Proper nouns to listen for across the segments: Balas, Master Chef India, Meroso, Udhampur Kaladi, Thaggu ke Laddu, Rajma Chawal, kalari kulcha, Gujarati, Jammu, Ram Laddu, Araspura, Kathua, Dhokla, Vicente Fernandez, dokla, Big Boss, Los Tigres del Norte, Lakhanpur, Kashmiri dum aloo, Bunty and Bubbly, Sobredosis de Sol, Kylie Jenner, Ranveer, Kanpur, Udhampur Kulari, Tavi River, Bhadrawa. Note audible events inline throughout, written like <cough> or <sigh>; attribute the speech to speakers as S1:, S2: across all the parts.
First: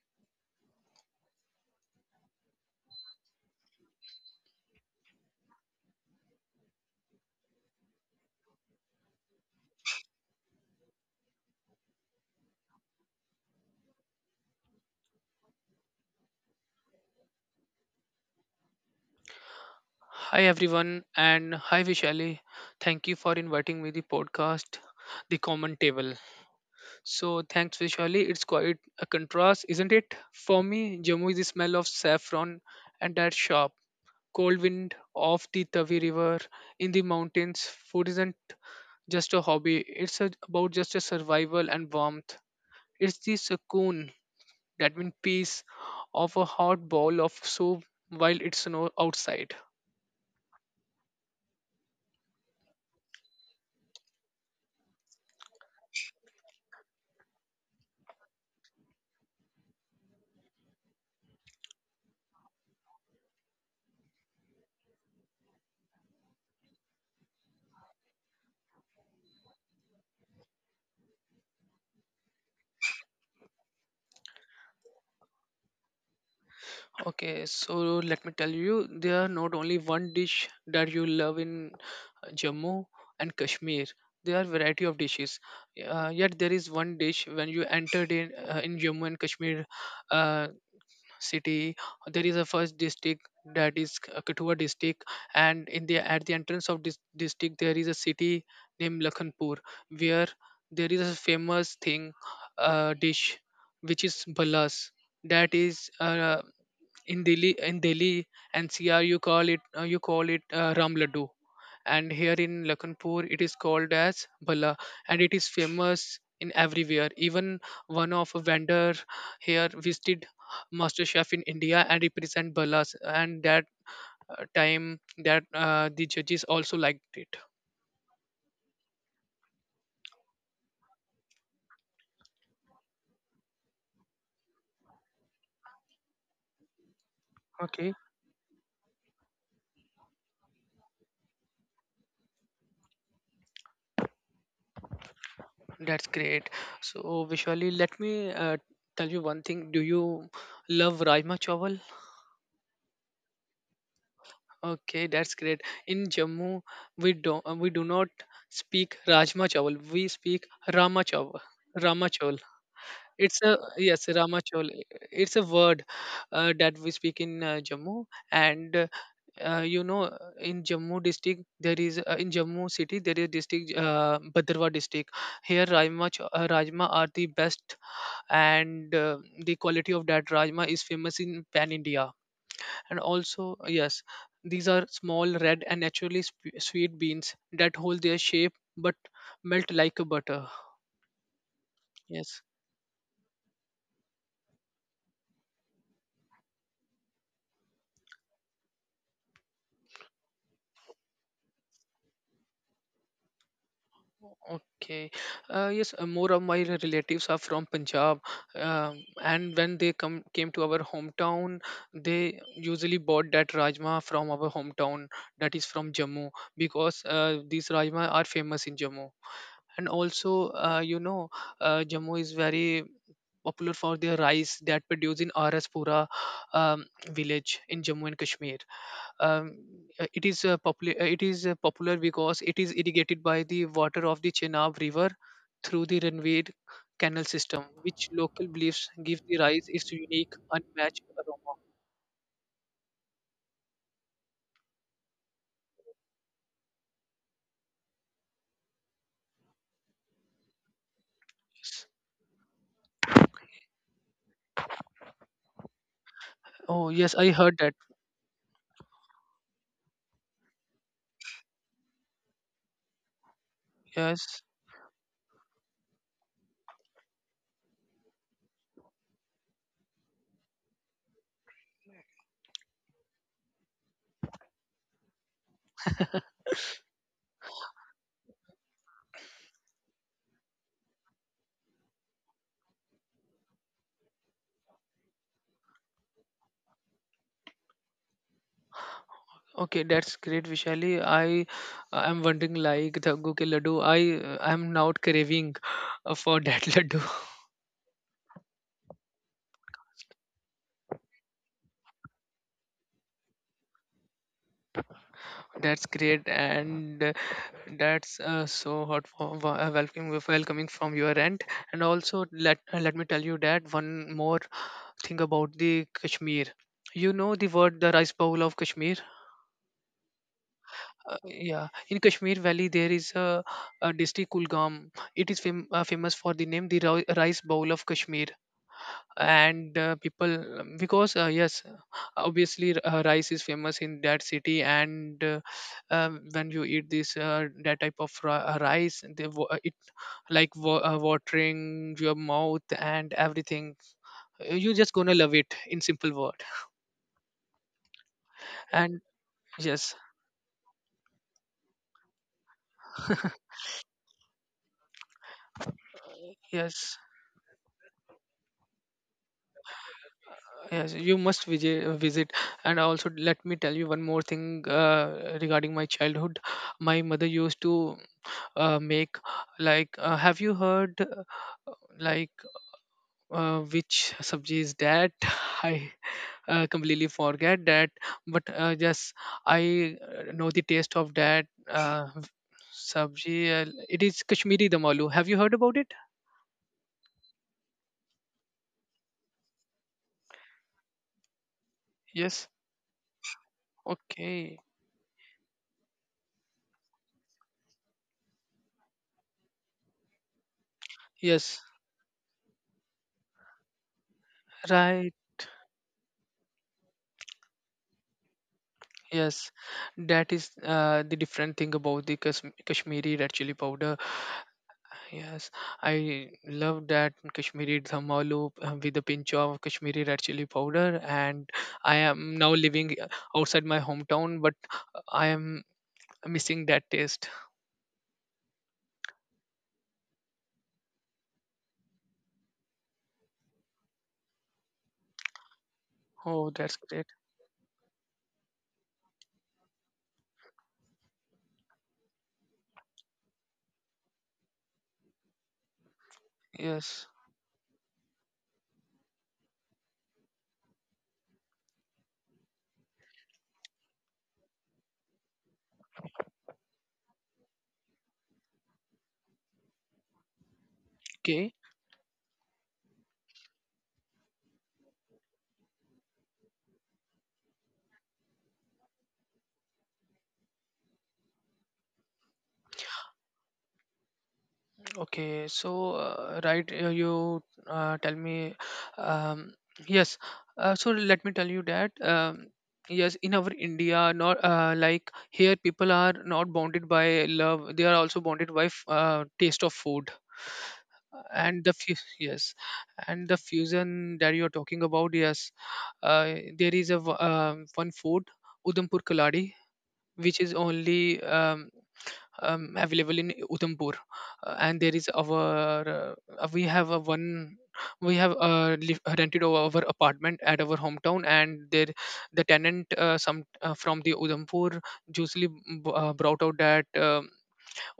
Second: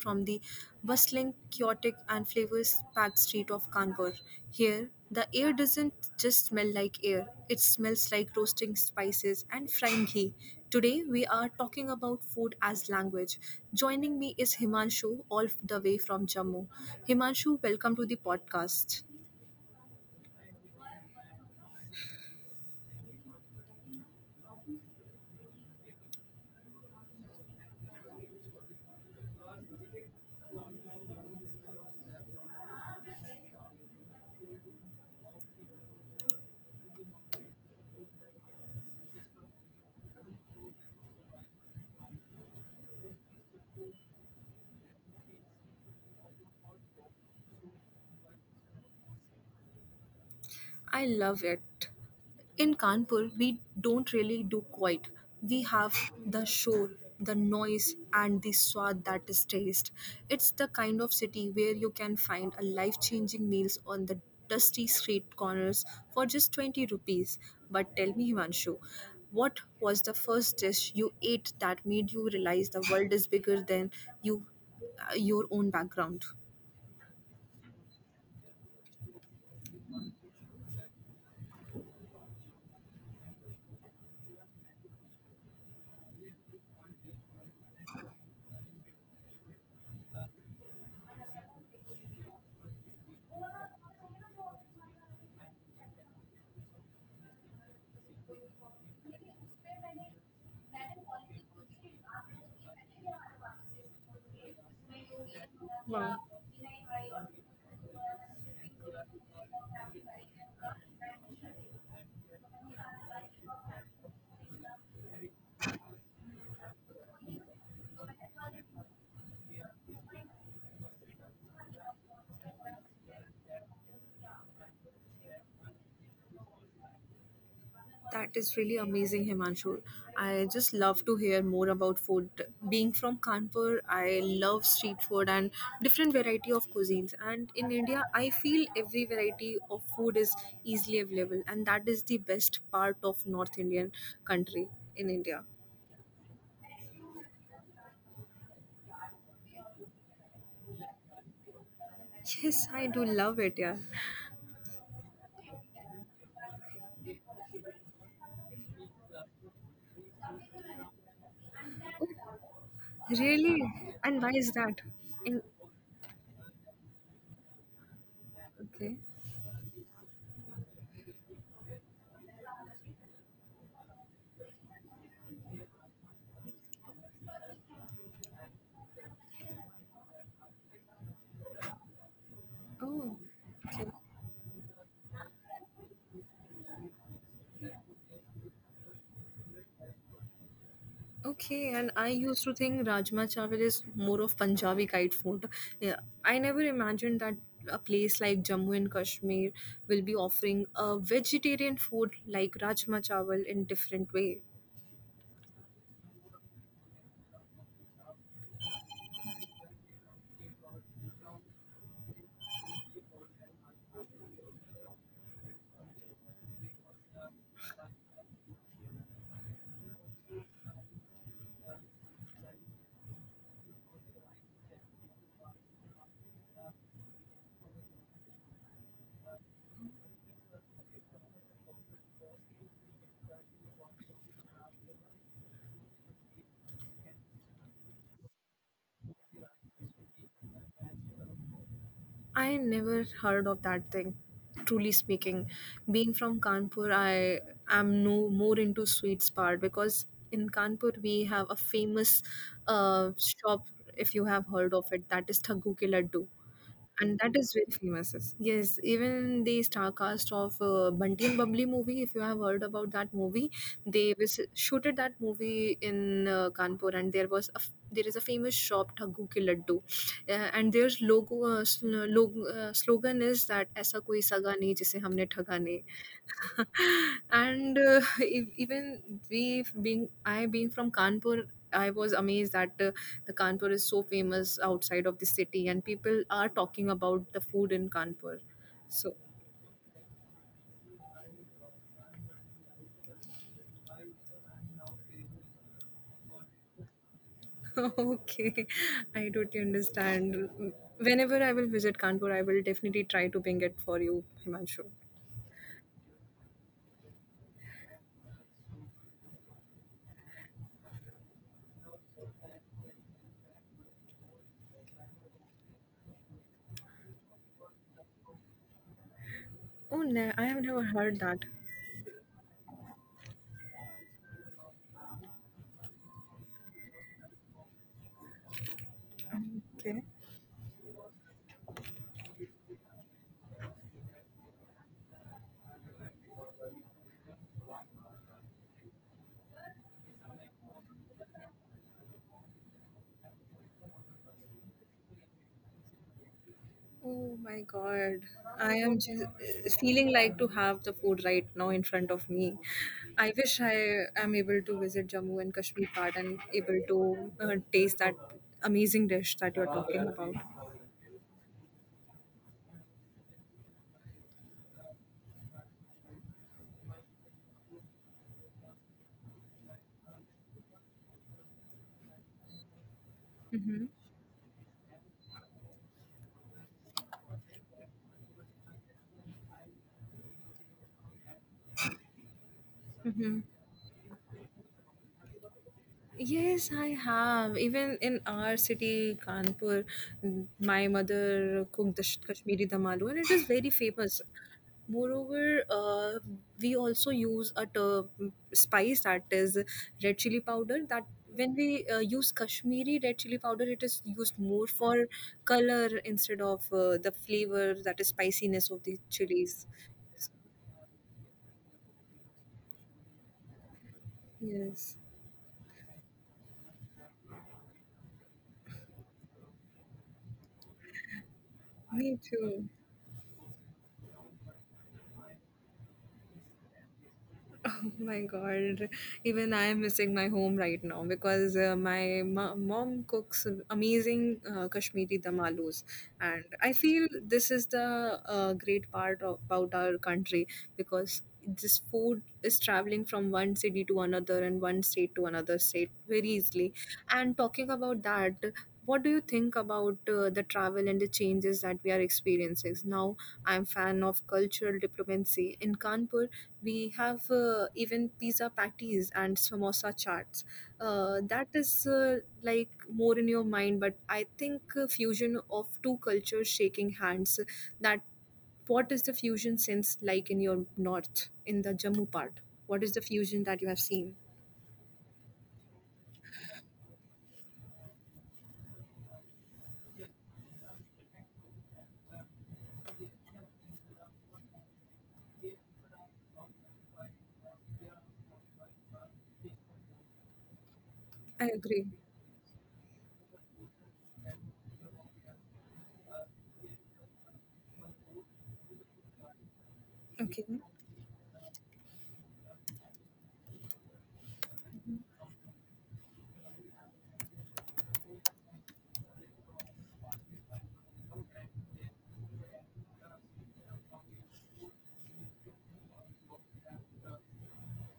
S1: from the bustling, chaotic, and flavors packed street of Kanpur. Here, the air doesn't just smell like air, it smells like roasting spices and frying ghee. Today, we are talking about food as language. Joining me is Himanshu, all the way from Jammu. Himanshu, welcome to the podcast.
S2: Hi everyone and hi Vishali. Thank you for inviting me the podcast, The Common Table. So thanks Vishali. It's quite a contrast, isn't it? For me, Jammu is the smell of saffron and that sharp cold wind of the Tavi River in the mountains. Food isn't just a hobby. It's about just a survival and warmth. It's the sukoon, that means peace, of a hot bowl of soup while it snows outside.
S1: I love it. In Kanpur, we don't really do quiet. We have the shore, the noise, and the swad that is taste. It's the kind of city where you can find a life changing meals on the dusty street corners for just 20 rupees. But tell me, Himanshu, what was the first dish you ate that made you realize the world is bigger than you, your own background?
S2: Okay, so let me tell you, there are not only one dish that you love in Jammu and Kashmir. There are variety of dishes. Yet there is one dish when you entered in Jammu and Kashmir uh, city. There is a first district that is Kathua district, and in the at the entrance of this district there is a city named Lakhanpur, where there is a famous thing dish which is balas, that is
S1: Wow,
S2: in Delhi, in Delhi NCR you call it Ram Laddu, and here in Lakhanpur it is called as Bala, and it is famous in everywhere. Even one of a vendor here visited master chef in India and represent Balas, and that time that the judges also liked it.
S1: that is really amazing, Himanshu. I just love to hear more about food. Being from Kanpur, I love street food and different variety of cuisines. And in
S2: Okay,
S1: India, I feel every variety of food is easily available, and that is the best part of North Indian country in India.
S2: that's great. So Vishali, let me tell you one thing. Do you love Rajma Chawal?
S1: Yes, I do love it, yeah.
S2: Okay, that's great. In Jammu, we do not speak Rajma Chawal. We speak Rama Chawal. Rama Chawal. It's a
S1: Really?
S2: yes,
S1: And why
S2: Rama
S1: is
S2: Chawal.
S1: that?
S2: It's a
S1: In
S2: word that we speak in Jammu, and uh,
S1: okay.
S2: uh, you know, in Jammu district there is in Jammu city there is district Bhadrawa district. Here, Rajma are the best, and the quality of that Rajma is famous in pan India, and
S1: Oh,
S2: also
S1: okay.
S2: yes, these are small red and naturally sweet beans that hold their shape but melt like a butter.
S1: Okay, and I
S2: Yes.
S1: used to think Rajma Chawal is more of Punjabi guide food. Yeah, I never imagined that a place like Jammu and Kashmir will be offering a vegetarian food like Rajma Chawal in different way.
S2: Okay, yes, more of my relatives are from Punjab, and when they come came to our hometown, they usually bought that rajma from our hometown, that is from Jammu, because these rajma are famous in Jammu. And also, you know, Jammu is very popular for their rice that produced in Araspura, um, village in Jammu and Kashmir. Um, it is popular. It is popular because it is irrigated by the water of the Chenab River through the Ranveer canal system, which local beliefs give the rice its unique, unmatched aroma.
S1: I never heard of that thing. Truly speaking, being from Kanpur, I am no more into sweets part, because in Kanpur we have a famous shop, if you have heard of it, that is Thaggu ke Laddu,
S2: Oh yes,
S1: and
S2: I
S1: that is
S2: heard
S1: very
S2: that.
S1: famous. Yes. Yes, even the star cast of Bunty and Bubbly movie, if you have heard about that movie, they was
S2: Yes.
S1: shooted that movie in Kanpur, and there was a there is a famous shop Thagu Ki Laddu, uh, and their logo slogan is that ऐसा कोई सगा नहीं जिसे हमने ठगा नहीं, and even we being I being from Kanpur, I was amazed that the Kanpur is so famous outside of the city, and people are talking about the food in Kanpur. So
S2: Okay, that's great, Vishali. I am wondering like the Goo ke laddu. I am now craving for that <laughs> laddu.
S1: <laughs> okay, I totally understand. Whenever I will visit Kanpur, I will definitely try to bring it for you, Himanshu.
S2: That's great, and that's so hot for welcoming from your end. And also, let me tell you that one more thing about the Kashmir. You know the word the rice bowl of Kashmir.
S1: Oh, no, I have never heard that.
S2: Yeah, in Kashmir Valley there is a district Kulgam. It is famous for the name the rice bowl of Kashmir, and
S1: Okay.
S2: people, because yes, obviously, rice is famous in that city. And when you eat this that type of rice, they, it like watering your mouth and everything. You're just gonna love it in simple word,
S1: Oh my god. I am
S2: and
S1: just
S2: yes.
S1: feeling like to have the food right now in front of me. I wish I am able to visit Jammu and Kashmir part and able
S2: Yes.
S1: to taste that amazing dish that you're talking about.
S2: Yes, you must visit. And also let me tell you one more thing regarding my childhood. My mother used to make, like, have you heard, like,
S1: Mm-hmm.
S2: which sabji is that <laughs> I completely forget that, but yes, I know the taste of that uh,
S1: Mm-hmm.
S2: sabji. It is kashmiri dum aloo. Have you heard about it?
S1: Yes, I have. Even in our city, Kanpur, mm, my mother cooked the
S2: Yes.
S1: Kashmiri dum aloo, and it is very famous.
S2: Okay.
S1: Moreover, we also use a spice that is red chili powder. That when
S2: Yes.
S1: we use Kashmiri red chili powder, it is used more for
S2: Right.
S1: color instead of the flavor that is spiciness of the
S2: Yes,
S1: chilies.
S2: that is the different thing about the kashmiri red chili powder.
S1: Yes,
S2: Yes, I love that Kashmiri dhamma loop with a pinch of Kashmiri red chili powder. And I
S1: me
S2: am now
S1: too.
S2: living outside my hometown, but I am missing that taste.
S1: Oh my god, even I am missing my home right now because mom cooks amazing Kashmiri dum alus, and
S2: Oh,
S1: I
S2: that's
S1: feel
S2: great.
S1: this is the great part of, about our country, because this food is traveling from one city to another and one state to another state very easily.
S2: Yes.
S1: And talking about that, what do you think about the travel and the changes that we are experiencing now? I'm fan of cultural diplomacy. In Kanpur we have even pizza patties and samosa charts that
S2: Okay.
S1: is like more in your mind, but I think fusion of two cultures shaking hands, that what is the fusion sense like in your north, in the Jammu part? What is the fusion that you have seen?
S2: Okay, so right, you tell me, um, yes. So let me tell you that yes, in our India, not like here, people are not bonded by love; they are also bonded by taste of food.
S1: I
S2: And the
S1: agree.
S2: fu- yes, and the fusion that you are talking about, yes, there is one food, Udhampur Kaladi, which is
S1: Okay.
S2: only available in Udhampur. And there is our we have a one, we have rented our apartment at our hometown, and there the tenant some from the Udhampur usually brought out that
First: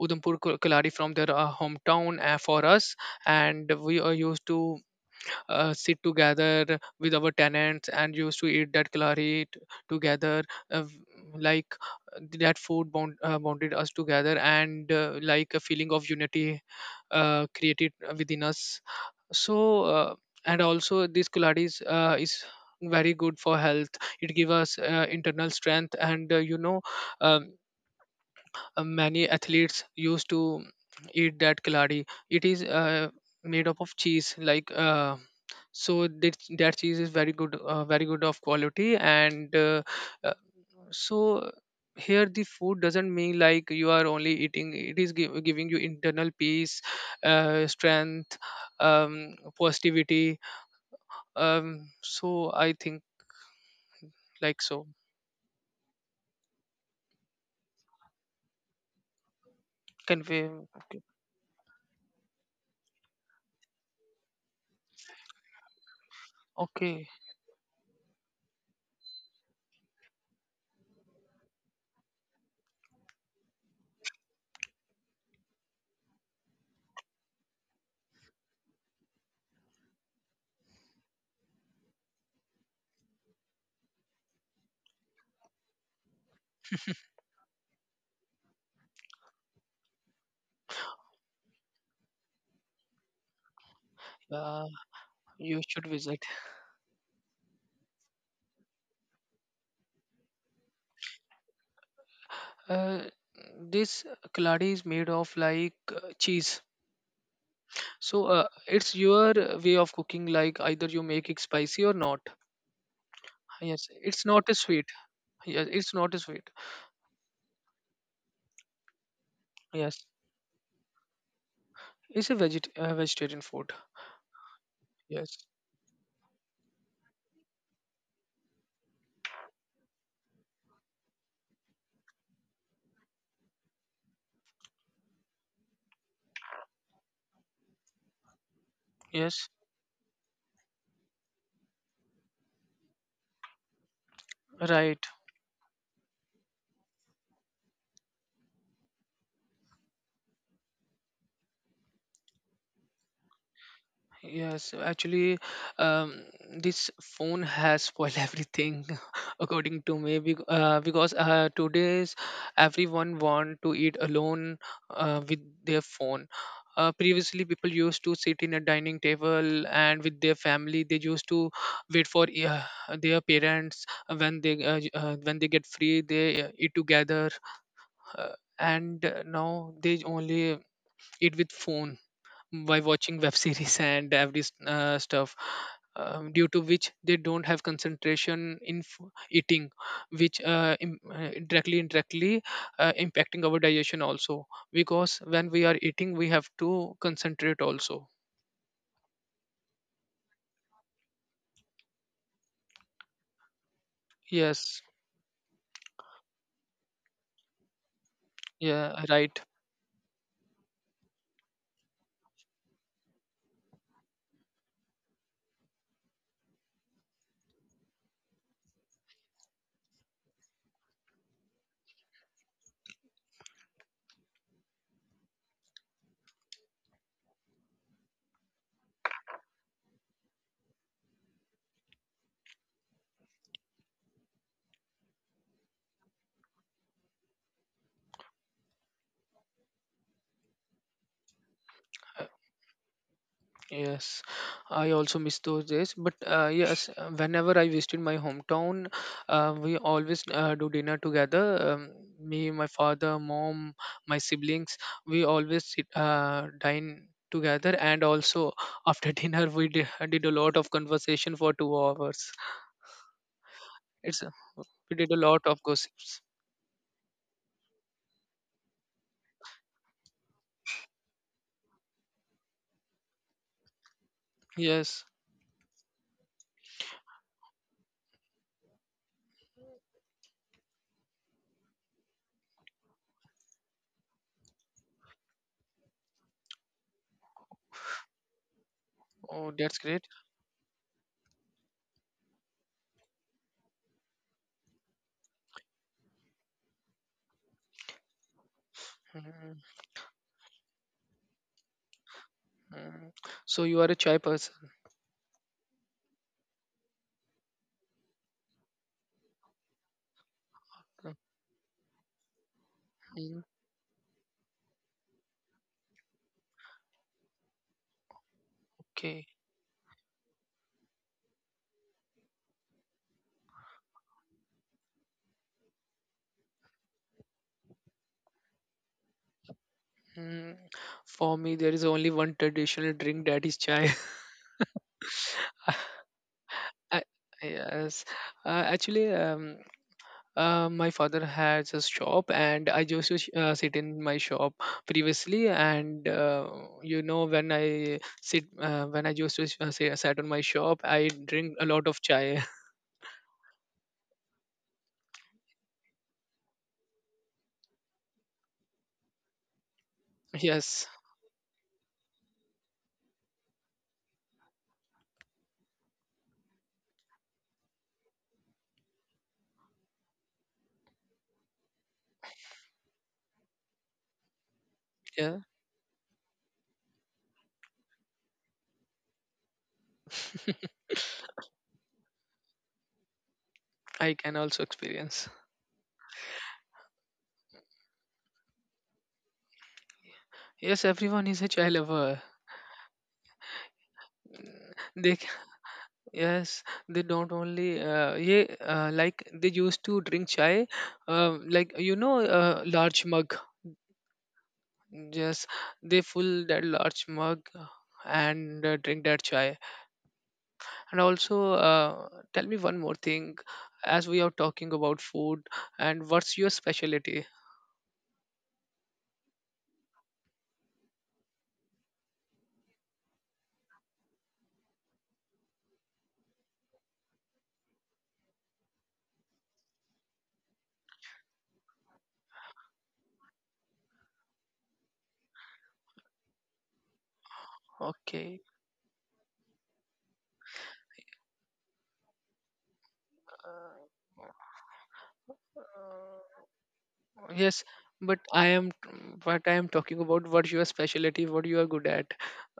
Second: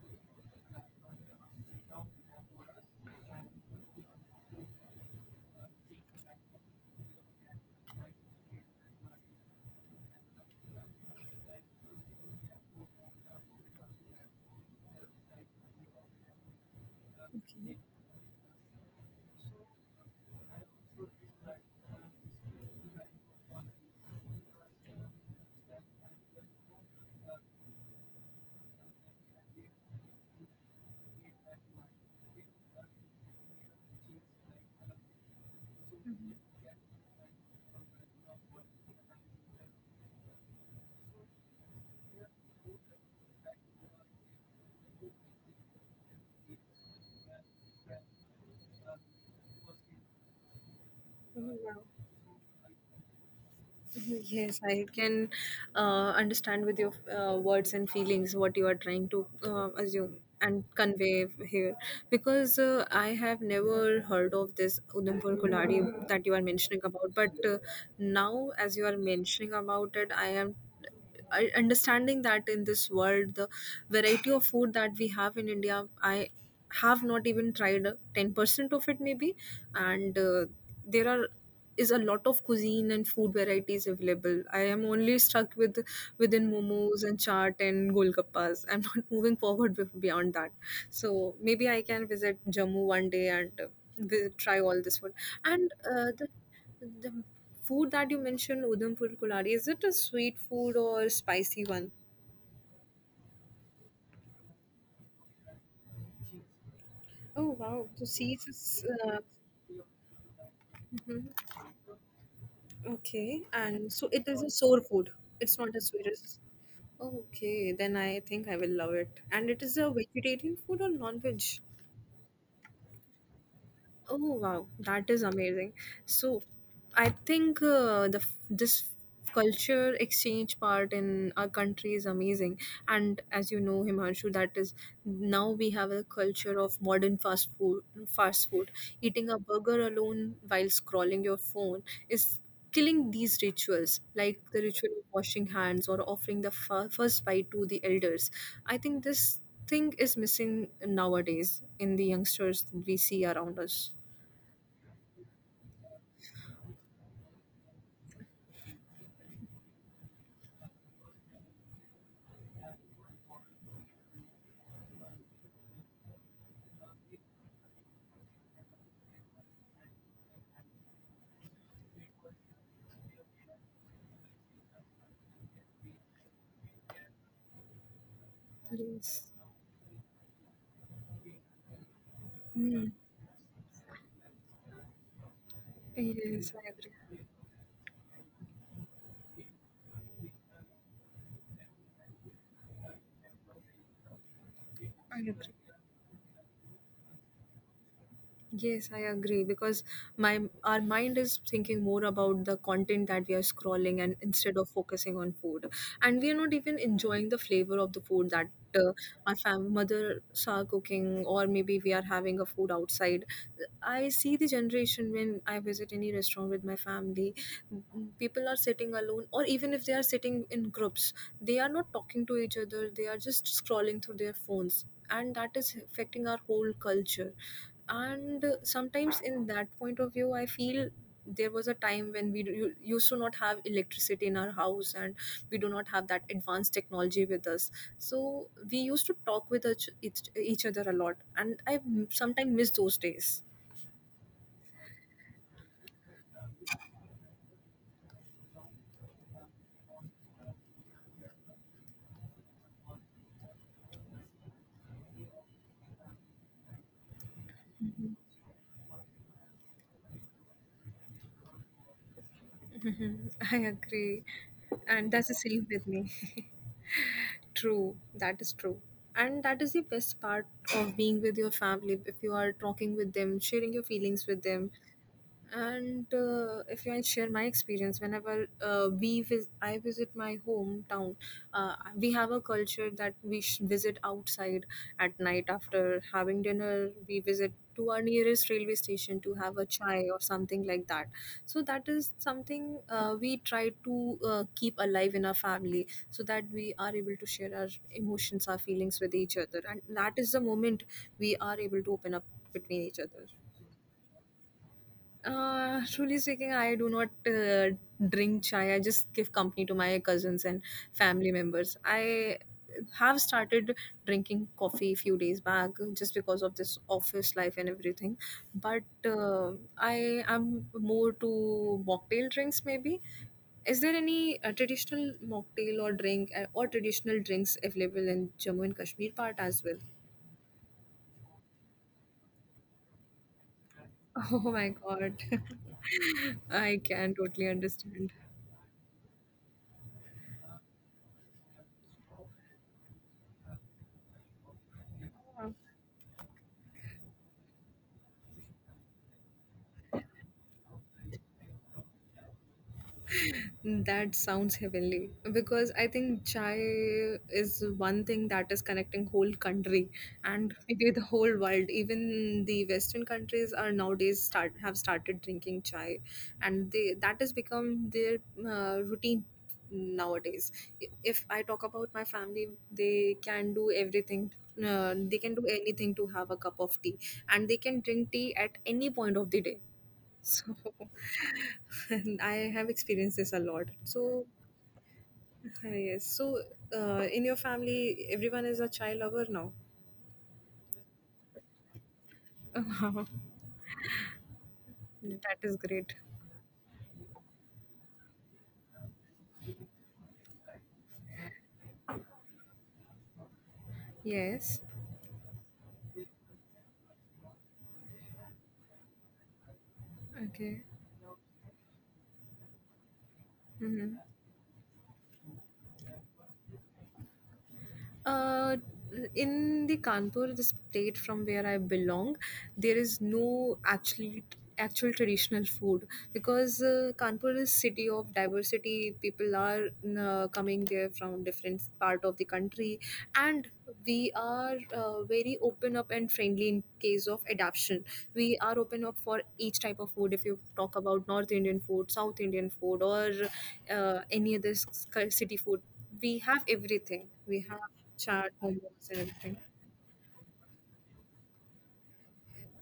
S2: Udhampur Kulari from their hometown for us, and we are used to sit together with our tenants and used to eat that kalari together, uh, v- like that food bond, bonded us together and like a feeling of unity
S1: Okay.
S2: created within us. So and also this kalari is very good for health. It gives us internal strength, and you know, um, many athletes used to eat that kaladi. It is made up of cheese, like so that that cheese is very good, very good of quality, and uh, so here the food doesn't mean like you are only eating. It is giving you internal peace, strength, positivity. So I think
S1: Yes,
S2: like
S1: I
S2: so.
S1: can understand with your words and feelings what you are trying to assume
S2: Can we?
S1: and
S2: Okay.
S1: convey here, because I have never heard of this Udhampur Kuladi that you are mentioning
S2: Okay.
S1: about. But now, as you are mentioning about it, I am understanding that in this world the variety of food that we have in India, I have not even tried 10% of it maybe. And there are is a lot of cuisine and food varieties available. I am only stuck with within momos and chaat and golgappas. I'm <laughs> not moving forward beyond that. So maybe I can visit Jammu one day and try
S2: Uh,
S1: all this food.
S2: you
S1: And
S2: should visit.
S1: the food that you mentioned, Udhampur Kulari, is it a sweet food or spicy one?
S2: Uh, this kaladi is made of like cheese.
S1: Oh wow! So
S2: So
S1: seeds is
S2: it's your way of cooking. Like either you make it
S1: mhm.
S2: spicy or not.
S1: Okay,
S2: Yes,
S1: and so
S2: it's
S1: it
S2: not
S1: is a
S2: a
S1: sour
S2: sweet.
S1: food. It's
S2: Yes,
S1: not a
S2: it's
S1: sweet.
S2: not a sweet.
S1: Okay, then I think I will love it. And it is a
S2: Yes,
S1: vegetarian food or non-veg?
S2: it's a vegetarian food.
S1: Oh wow, that is
S2: Yes,
S1: amazing. So I think this culture exchange part in our country is amazing, and as you know, Himanshu, that is, now we have a culture of modern fast food. Fast food, eating a
S2: yes,
S1: burger alone while scrolling your phone is killing these rituals, like the ritual of
S2: right.
S1: washing hands or offering the first bite to the elders. I think this thing is missing nowadays in the youngsters we see around us.
S2: Yes, actually, um, this phone has spoiled everything, <laughs> according to me. Because today's everyone want to eat alone with their phone. Previously, people used to sit in a dining table and with their family. They used to wait for their parents when they when they get free. They eat together, and
S1: Yes.
S2: now they only eat with phone by watching web series <laughs> and every stuff,
S1: Y de
S2: due to
S1: Zagreb.
S2: which they don't have concentration in eating, which directly indirectly impacting our digestion also, because
S1: Zagreb.
S2: when we are eating we have to concentrate also.
S1: Yes, I agree, because my our mind is thinking more about the content that we are scrolling, and instead of
S2: Yes.
S1: focusing on food. And we are not even enjoying the flavor of the food that uh,
S2: Yeah, right.
S1: mothers are cooking, or maybe we are having a food outside. I see the generation. When I visit any restaurant with my family, people are sitting alone, or even if they are sitting in groups, they are not talking to each other, they are just scrolling through their phones. And that is affecting our whole culture. And sometimes in that point of view I feel there was a time when we used to not have electricity in our house, and we do not have that advanced technology with us. So we used to talk with each other a lot, and I sometimes miss those days.
S2: Yes, I also miss those days. But yes, whenever I visited my hometown, we always do dinner together. Me, my father, mom, my siblings, we always sit, dine together. And also after <laughs> dinner, we did a lot of conversation for two hours.
S1: Mhm. <laughs> I
S2: It's
S1: agree.
S2: we
S1: And
S2: did a
S1: that's the
S2: lot of
S1: same with me.
S2: gossips.
S1: <laughs> True, that is true. And that is the best part of being with your family, if you are talking with them, sharing your feelings with them.
S2: Yes.
S1: And if I share my experience, whenever I visit my hometown, we have a culture that we visit outside at night after having dinner. We visit to our nearest railway station to
S2: Oh,
S1: have a
S2: that's
S1: chai
S2: great.
S1: or something like that. So that is something we try to keep alive in our family, so that we are able to share our emotions, our feelings with each
S2: Mhm,
S1: other, and that is the moment we are able to open up between each
S2: mhm.
S1: other.
S2: So you are a chai person.
S1: Truly speaking, I do not drink chai. I just give company to my cousins and family members. I have
S2: Mhm.
S1: started drinking coffee a few days back just because of this office life and everything. But
S2: Okay.
S1: uh, I am more to mocktail drinks, maybe. Is there any traditional mocktail or drink, or traditional drinks available in Jammu and Kashmir part as well?
S2: Mm, for me, there is only one traditional drink that is chai.
S1: <laughs> Oh my god,
S2: <laughs>
S1: <laughs> I
S2: I-
S1: can totally
S2: yes,
S1: understand.
S2: actually, my father has a shop, and I used to sit in my shop
S1: Yeah.
S2: previously. And you know, when I sit, when I used to sit, sat on my shop, I drink a lot of chai.
S1: That sounds heavenly, because I think chai is one thing that is connecting whole country,
S2: <laughs>
S1: and
S2: Yes,
S1: maybe the whole world. Even the Western countries are nowadays start have started drinking chai, and they that has become their routine nowadays. If I talk about my family, they can do everything. They can
S2: yeah,
S1: do anything to have a cup of tea, and they can drink tea at any point of the day. So <laughs> and I have experienced this a lot.
S2: I
S1: So
S2: can also experience.
S1: yes, so in your family, everyone is a child lover now.
S2: Yes, everyone is a chai lover.
S1: <laughs> Wow,
S2: Mm, they.
S1: that is great.
S2: Yes, they don't only yeah like they used to drink chai, like you know, large mug.
S1: Yes.
S2: Yes, they fill that large mug and drink that chai.
S1: Okay.
S2: And also, tell me one more thing,
S1: Mm-hmm.
S2: as we are talking about food, and what's your specialty?
S1: Uh, in the Kanpur, the state from where I belong, there is no actual traditional food, because Kanpur is city of diversity. People are coming there from different part of the country, and we are very open up and friendly in case of adaptation. We
S2: Okay.
S1: are open up for each type of food. If you talk about North Indian food, South Indian food, or uh, any other s- city food, we have
S2: Uh,
S1: everything. We have
S2: yes, but
S1: chaat,
S2: I am
S1: momos, and everything.
S2: but I am talking about what your specialty, what you are good at.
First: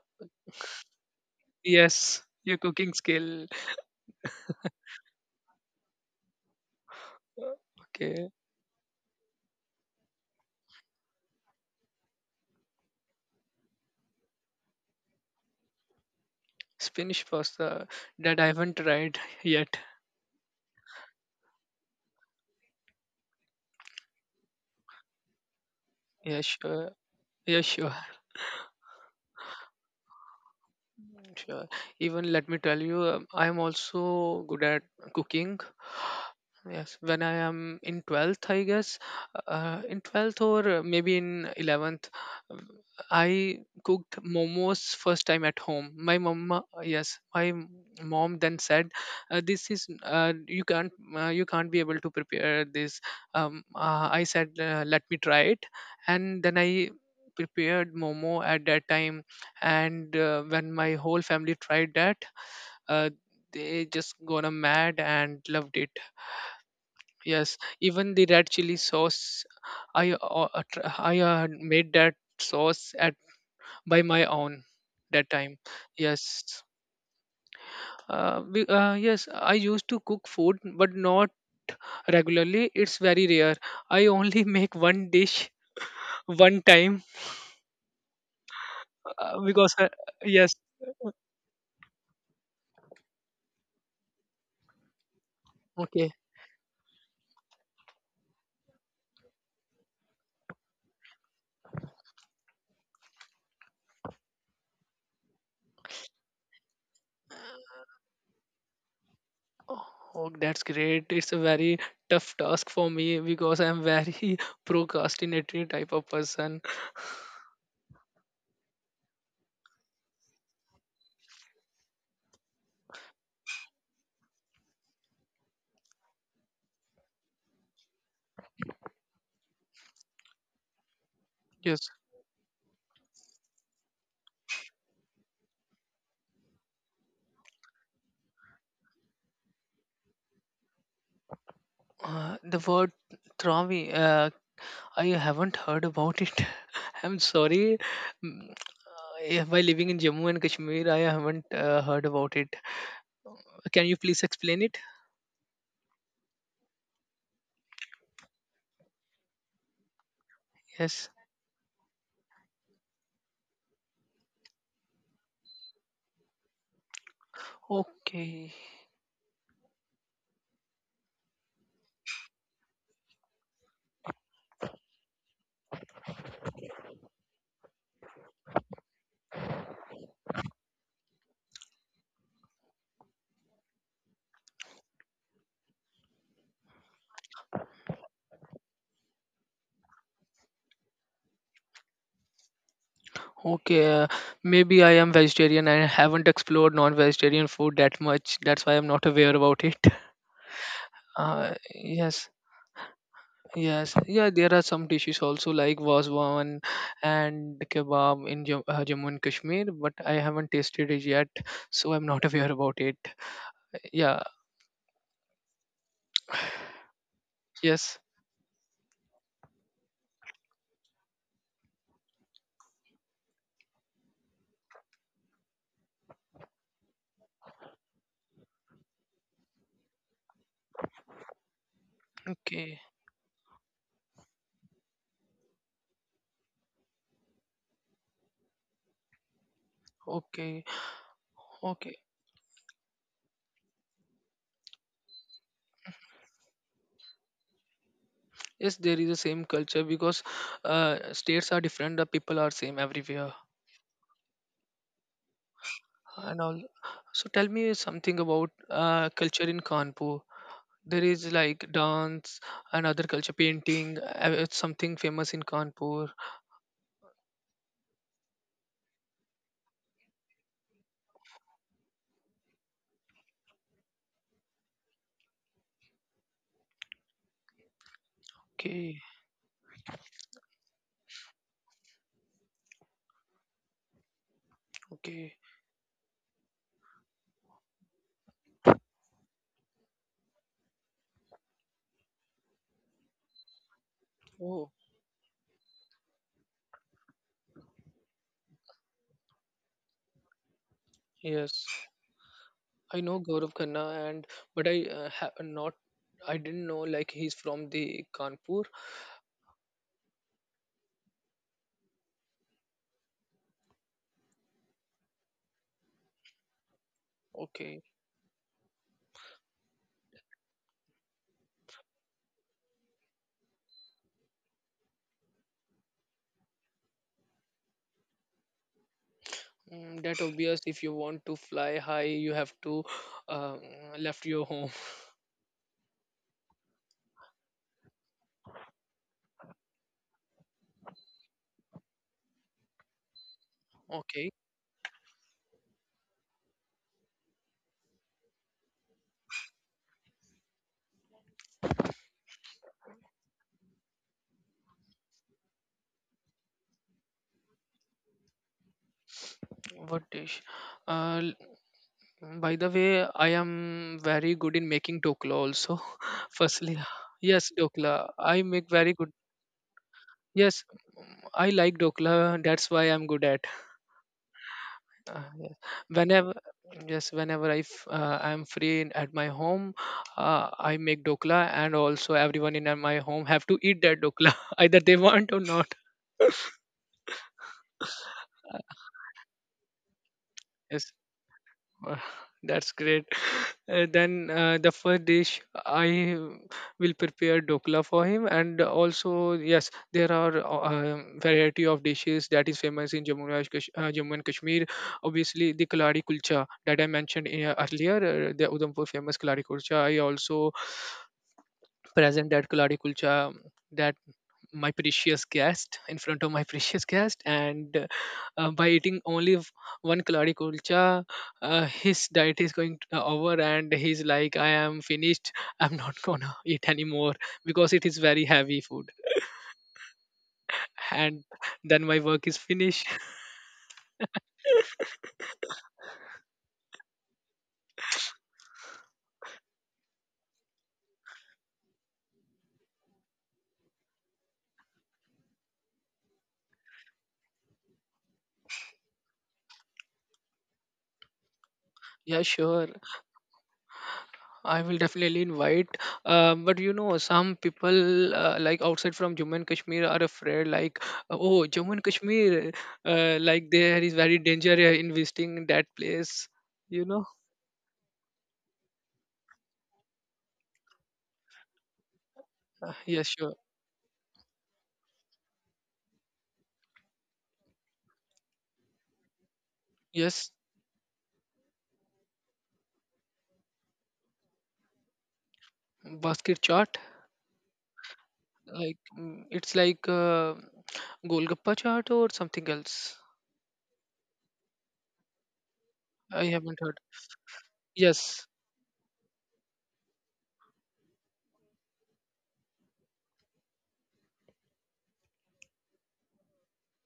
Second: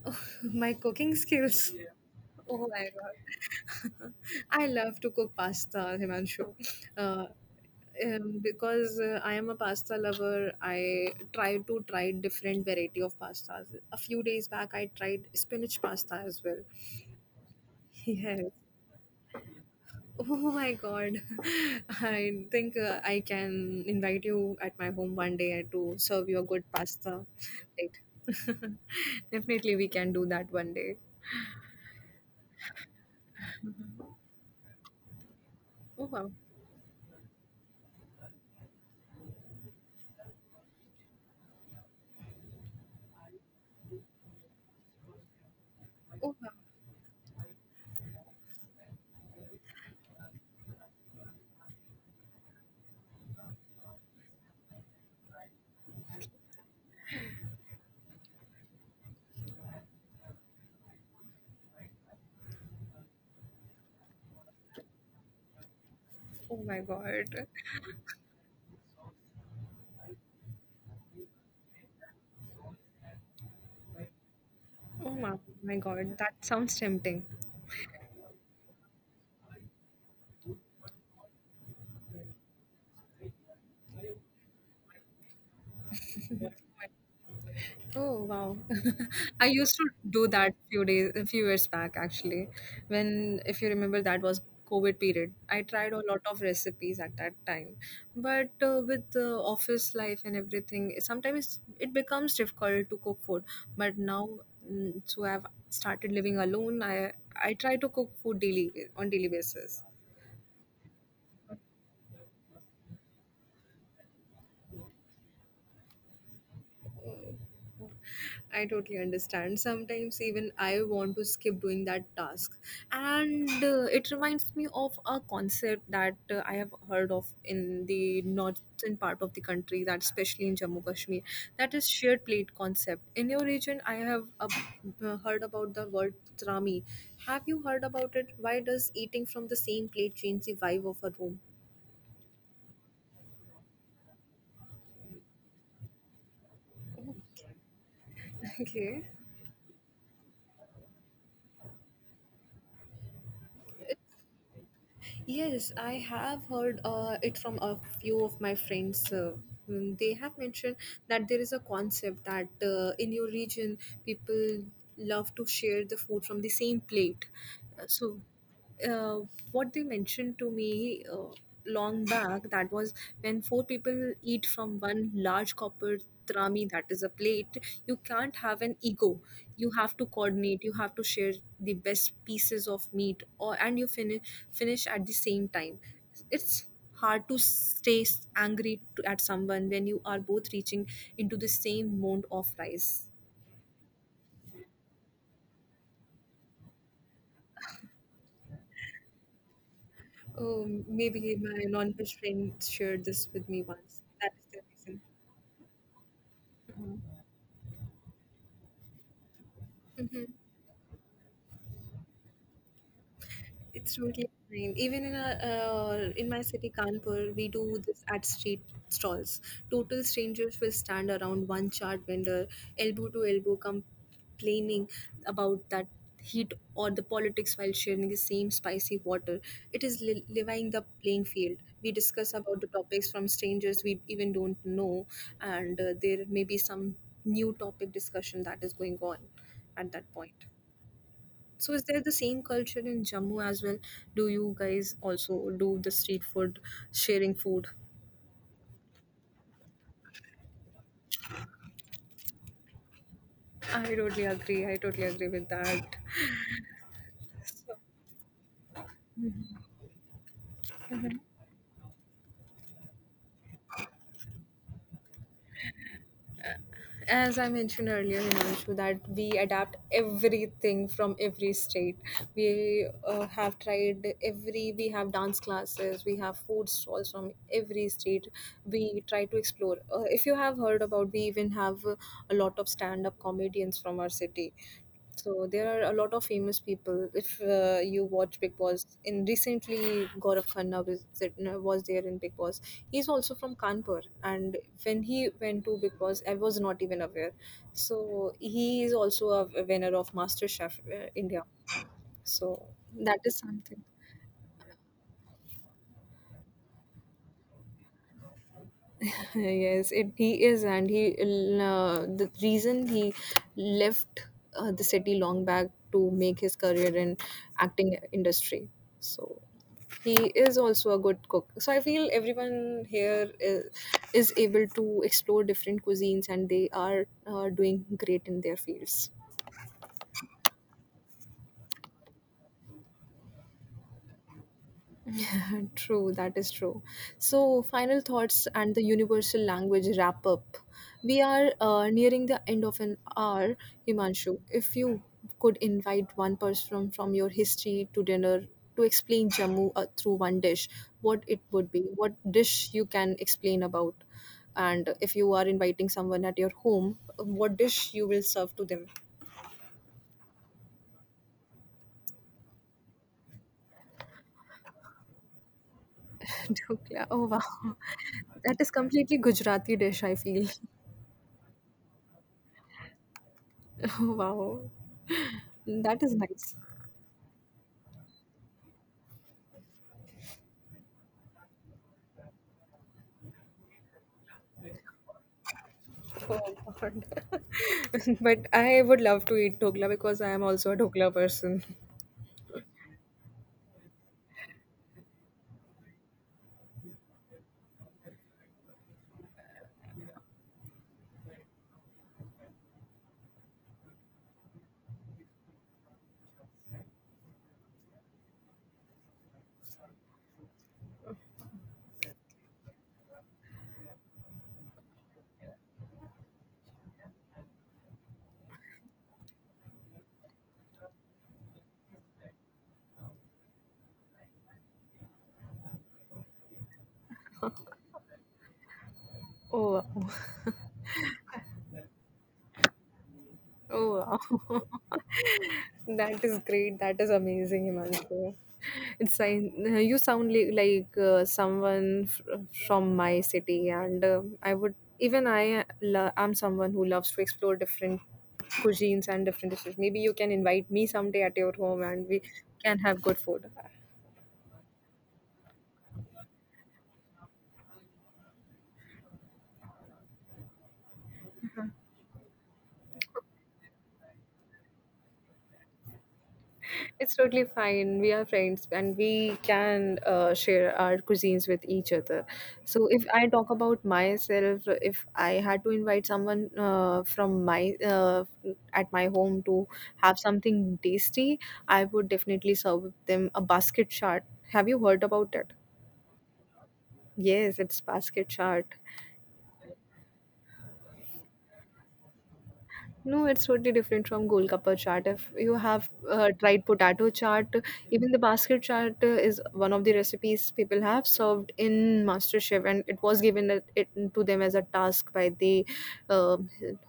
S1: <laughs> My cooking skills. Yeah. <laughs>
S2: Yes, your
S1: Oh my
S2: cooking skill.
S1: god. <laughs> I love to cook pasta, Himanshu. Uh,
S2: Uh, Okay,
S1: because I am a pasta lover, I try to try different variety of pastas. A few days back, I tried spinach pasta as well.
S2: Spanish pasta
S1: <laughs>
S2: that
S1: Yes.
S2: I haven't tried <laughs> yet.
S1: Oh my god. <laughs> I think I can invite you at my home one day to serve you
S2: Yeah,
S1: a good
S2: sure.
S1: pasta.
S2: Yeah, sure.
S1: Like, <laughs> definitely, we can do that one day.
S2: Mm, sure. Even let me tell you, I am also good at cooking.
S1: Oh wow.
S2: Yes, when I am in 12th, I guess, in 12th or maybe in 11th, um, I cooked momos first time at home. My
S1: Oh wow.
S2: mama, yes, my mom then said, "This is you can't you can't be able to prepare this." I said, "Let me try it," and then I prepared momo at that time, and when my whole family tried that uh, they just gonna mad and loved it.
S1: Oh my god.
S2: Yes, even the red chili sauce, I made that sauce at by my own
S1: Oh
S2: that
S1: my,
S2: time.
S1: my god.
S2: Yes,
S1: That sounds tempting.
S2: yes, I used to cook food, but not regularly. It's very rare. I only <laughs> make one dish one time,
S1: Oh wow. <laughs> I
S2: because
S1: used to do
S2: yes.
S1: that few days a few years back actually. When if you remember that was COVID period. I tried a
S2: Okay.
S1: lot of recipes at that time. But with the office life and everything, sometimes it becomes difficult to cook food. But now so I've started living alone. I try to cook food daily on daily basis.
S2: Oh, that's great. It's a very tough task for me because I'm very <laughs> procrastinatory type of person.
S1: I totally understand. Sometimes even I want to skip doing that task. And it reminds me of a concept that I have heard of in the northern part of the country, that especially in Jammu Kashmir, that is
S2: Yes.
S1: shared plate concept. In your region, I have heard about the word trami. Have you heard about it? Why does eating from the same plate change the vibe of a room?
S2: The word traumi, I haven't heard about it. <laughs> I'm
S1: <laughs>
S2: sorry. Mm,
S1: Okay.
S2: By living in Jammu and Kashmir, I haven't heard about it. Can you please explain it?
S1: Yes, I have heard it from a few of my friends. They have mentioned
S2: Yes.
S1: that there is a concept that in your region, people love to share the food from the same plate. So
S2: Okay.
S1: uh, what they mentioned to me long back that was when 4 people eat from one large copper trami, that is a plate. You can't have an ego, you have to coordinate, you have to share the best pieces of meat, or and you finish at the same time. It's hard to angry to, at someone when you are both reaching into the same mound of rice.
S2: Okay. Maybe I am vegetarian. I haven't explored non-vegetarian food that much. That's why I'm not aware about it.
S1: Maybe my non-veg
S2: Yes.
S1: friend shared this with me
S2: Yes,
S1: once,
S2: yeah,
S1: that
S2: there are
S1: is
S2: some
S1: the
S2: dishes also like waswan
S1: reason.
S2: and kebab in Jammu and Kashmir, but I
S1: Hmm.
S2: haven't tasted it yet, so I'm not <laughs> aware about it.
S1: It's
S2: Yeah,
S1: totally fine. Even in a in my city, Kanpur, we do
S2: yes,
S1: this at street stalls. Total strangers will stand around one chart vendor, elbow to elbow, complaining about that heat or the politics while sharing the same spicy water. It is levying the playing field. We discuss about the
S2: okay,
S1: topics from strangers we even don't know, and there may be some new topic discussion that is going on at that point.
S2: okay,
S1: So is
S2: okay.
S1: there the same culture in Jammu as well? Do you guys also do the street food, sharing food?
S2: Yes, there is the same culture because states are different, the people are same everywhere
S1: I totally agree. I totally agree with that.
S2: and all. So tell me
S1: So,
S2: something about culture in Kanpur. There
S1: mhm.
S2: is like dance and other culture, painting, it's something famous in Kanpur.
S1: As I mentioned earlier, Himanshu, that we adapt everything from every state. We we have dance classes, we have food stalls from every state.
S2: Okay,
S1: We try to explore. If you have heard about, we even have a lot of stand up comedians from our city.
S2: okay.
S1: So there are a lot of famous people. If you watch Big Boss, in recently Gaurav Khanna was there in Big Boss. He's also from Kanpur, and
S2: Oh,
S1: when he went to Big Boss, I was not even aware. So he is also a winner of Master Chef India.
S2: yes,
S1: So
S2: I
S1: that
S2: know
S1: is
S2: Gaurav
S1: something.
S2: Khanna, and but I have not. I didn't know like he's from the Kanpur.
S1: <laughs> Yes, it, he is, and he the reason he left the city long back to make his career in
S2: Okay,
S1: acting industry. So he is also a good cook, so I feel everyone here is able to explore different cuisines, and they are doing great in their fields.
S2: mm, that obvious. If you want to fly high, you have to um, left your home.
S1: <laughs> True, that is true. So, final thoughts and the universal language wrap up. We are nearing the end of an hour,
S2: Okay,
S1: Himanshu. If you could invite one person from your history to dinner to explain Jammu through one dish, what it would be, what dish you can explain about, and if you are inviting someone at your home, what dish you will serve to them.
S2: what dish? Uh, l- by the way, I am very good in making dokla also. <laughs>
S1: <laughs>
S2: Firstly,
S1: Dhokla. Oh
S2: yes,
S1: wow,
S2: dokla. I
S1: that is
S2: make very good.
S1: completely Gujarati dish. I feel.
S2: Yes, mm, I like dokla. That's why I'm good at.
S1: <laughs> Oh wow.
S2: Yes.
S1: That is
S2: Whenever
S1: nice.
S2: yes, whenever I I'm free at my home, I make dokla, and also everyone in my home have to eat that dokla, <laughs> either they want or not.
S1: Oh
S2: <laughs>
S1: God. <laughs> But I would love to eat dhokla because I am also a
S2: Yes, <sighs>
S1: dhokla person.
S2: Uh, <laughs> That's great. <laughs> Then the first dish I will prepare dokla for him, and also yes, there are variety of dishes that is famous in Jammu and Kashmir. Obviously, the kalari kulcha that I mentioned earlier, the Udhampur famous kalari kulcha. I also present that kalari kulcha my precious guest in front of my <laughs> precious guest, and by eating only one kalari kulcha, his diet is going to, over, and he's like I am finished. I'm not <laughs> gonna eat anymore because it is very heavy food,
S1: Oh, wow.
S2: and then my work is finished. <laughs>
S1: Oh, wow. <laughs> That is great. That is amazing, Himanshu. It's like you sound like someone from my city, and I would even am someone who loves to explore different cuisines and different dishes. Maybe you can invite me someday at your home, and we
S2: Yeah, sure.
S1: can have good food.
S2: I will definitely invite. But you know, some people like outside from Jammu and Kashmir are afraid, like, oh, Jammu and Kashmir, like there is very danger investing in that place. You know?
S1: It's totally fine. We are friends and we can share our cuisines with each other. So, if
S2: Yes,
S1: I
S2: sure.
S1: talk about myself, if I had to invite someone from my at my home to have
S2: Yes,
S1: something tasty, I would definitely serve them a basket chart. Have you heard about it?
S2: basket chart.
S1: Yes, it's basket chart.
S2: Like mm, it's like Golgappa chart or something else.
S1: No, it's totally different from Golgappa chaat. If you have
S2: I haven't
S1: tried
S2: heard.
S1: potato chaat, even the
S2: Yes.
S1: basket chaat is one of the recipes people have served in MasterChef, and it was it to them as a task by the uh,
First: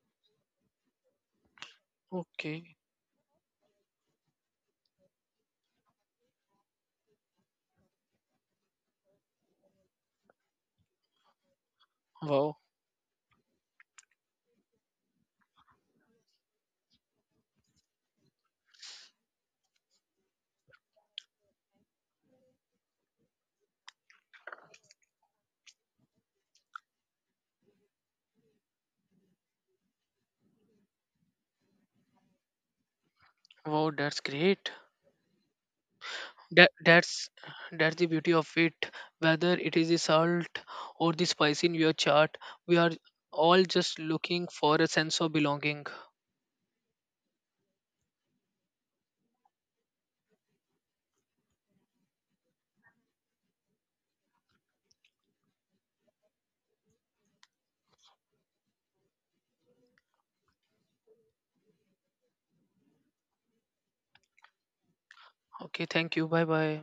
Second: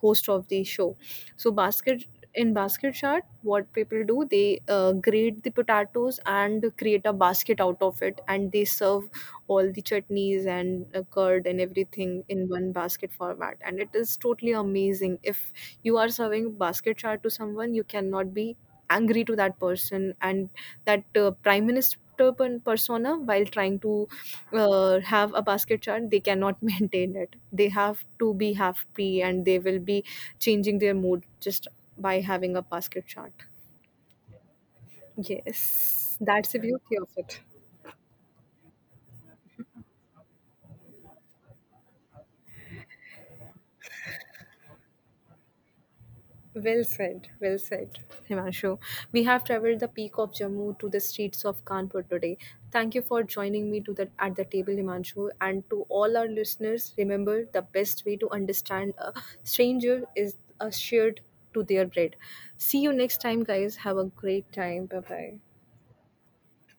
S1: host of the show. So, basket in
S2: Okay.
S1: basket chaat, what people do, they grate the potatoes and create a basket out of it, and they serve all the chutneys and curd and everything in
S2: Wow.
S1: one basket format, and it is totally amazing. If you are serving basket chart to someone, you cannot be angry to that person. And that prime minister persona, while trying to have a basket chart, they cannot <laughs> maintain it. They have to be happy, and they will be changing their mood just by having a basket chart.
S2: Wow, that's great.
S1: Yes, that's the
S2: that
S1: beauty of
S2: that's
S1: it.
S2: that's the beauty of it, whether it is the salt or the spice in your chart. We are all just looking for a sense of belonging.
S1: Well said, Himanshu. We have traveled the peak of Jammu to the streets of Kanpur today. Thank you for joining me to the, at the table, Himanshu. And to all our listeners, remember the best way to understand a stranger is a shared to their bread. See you next time, guys. Have a great time. Bye bye.
S2: Okay, thank you, bye bye.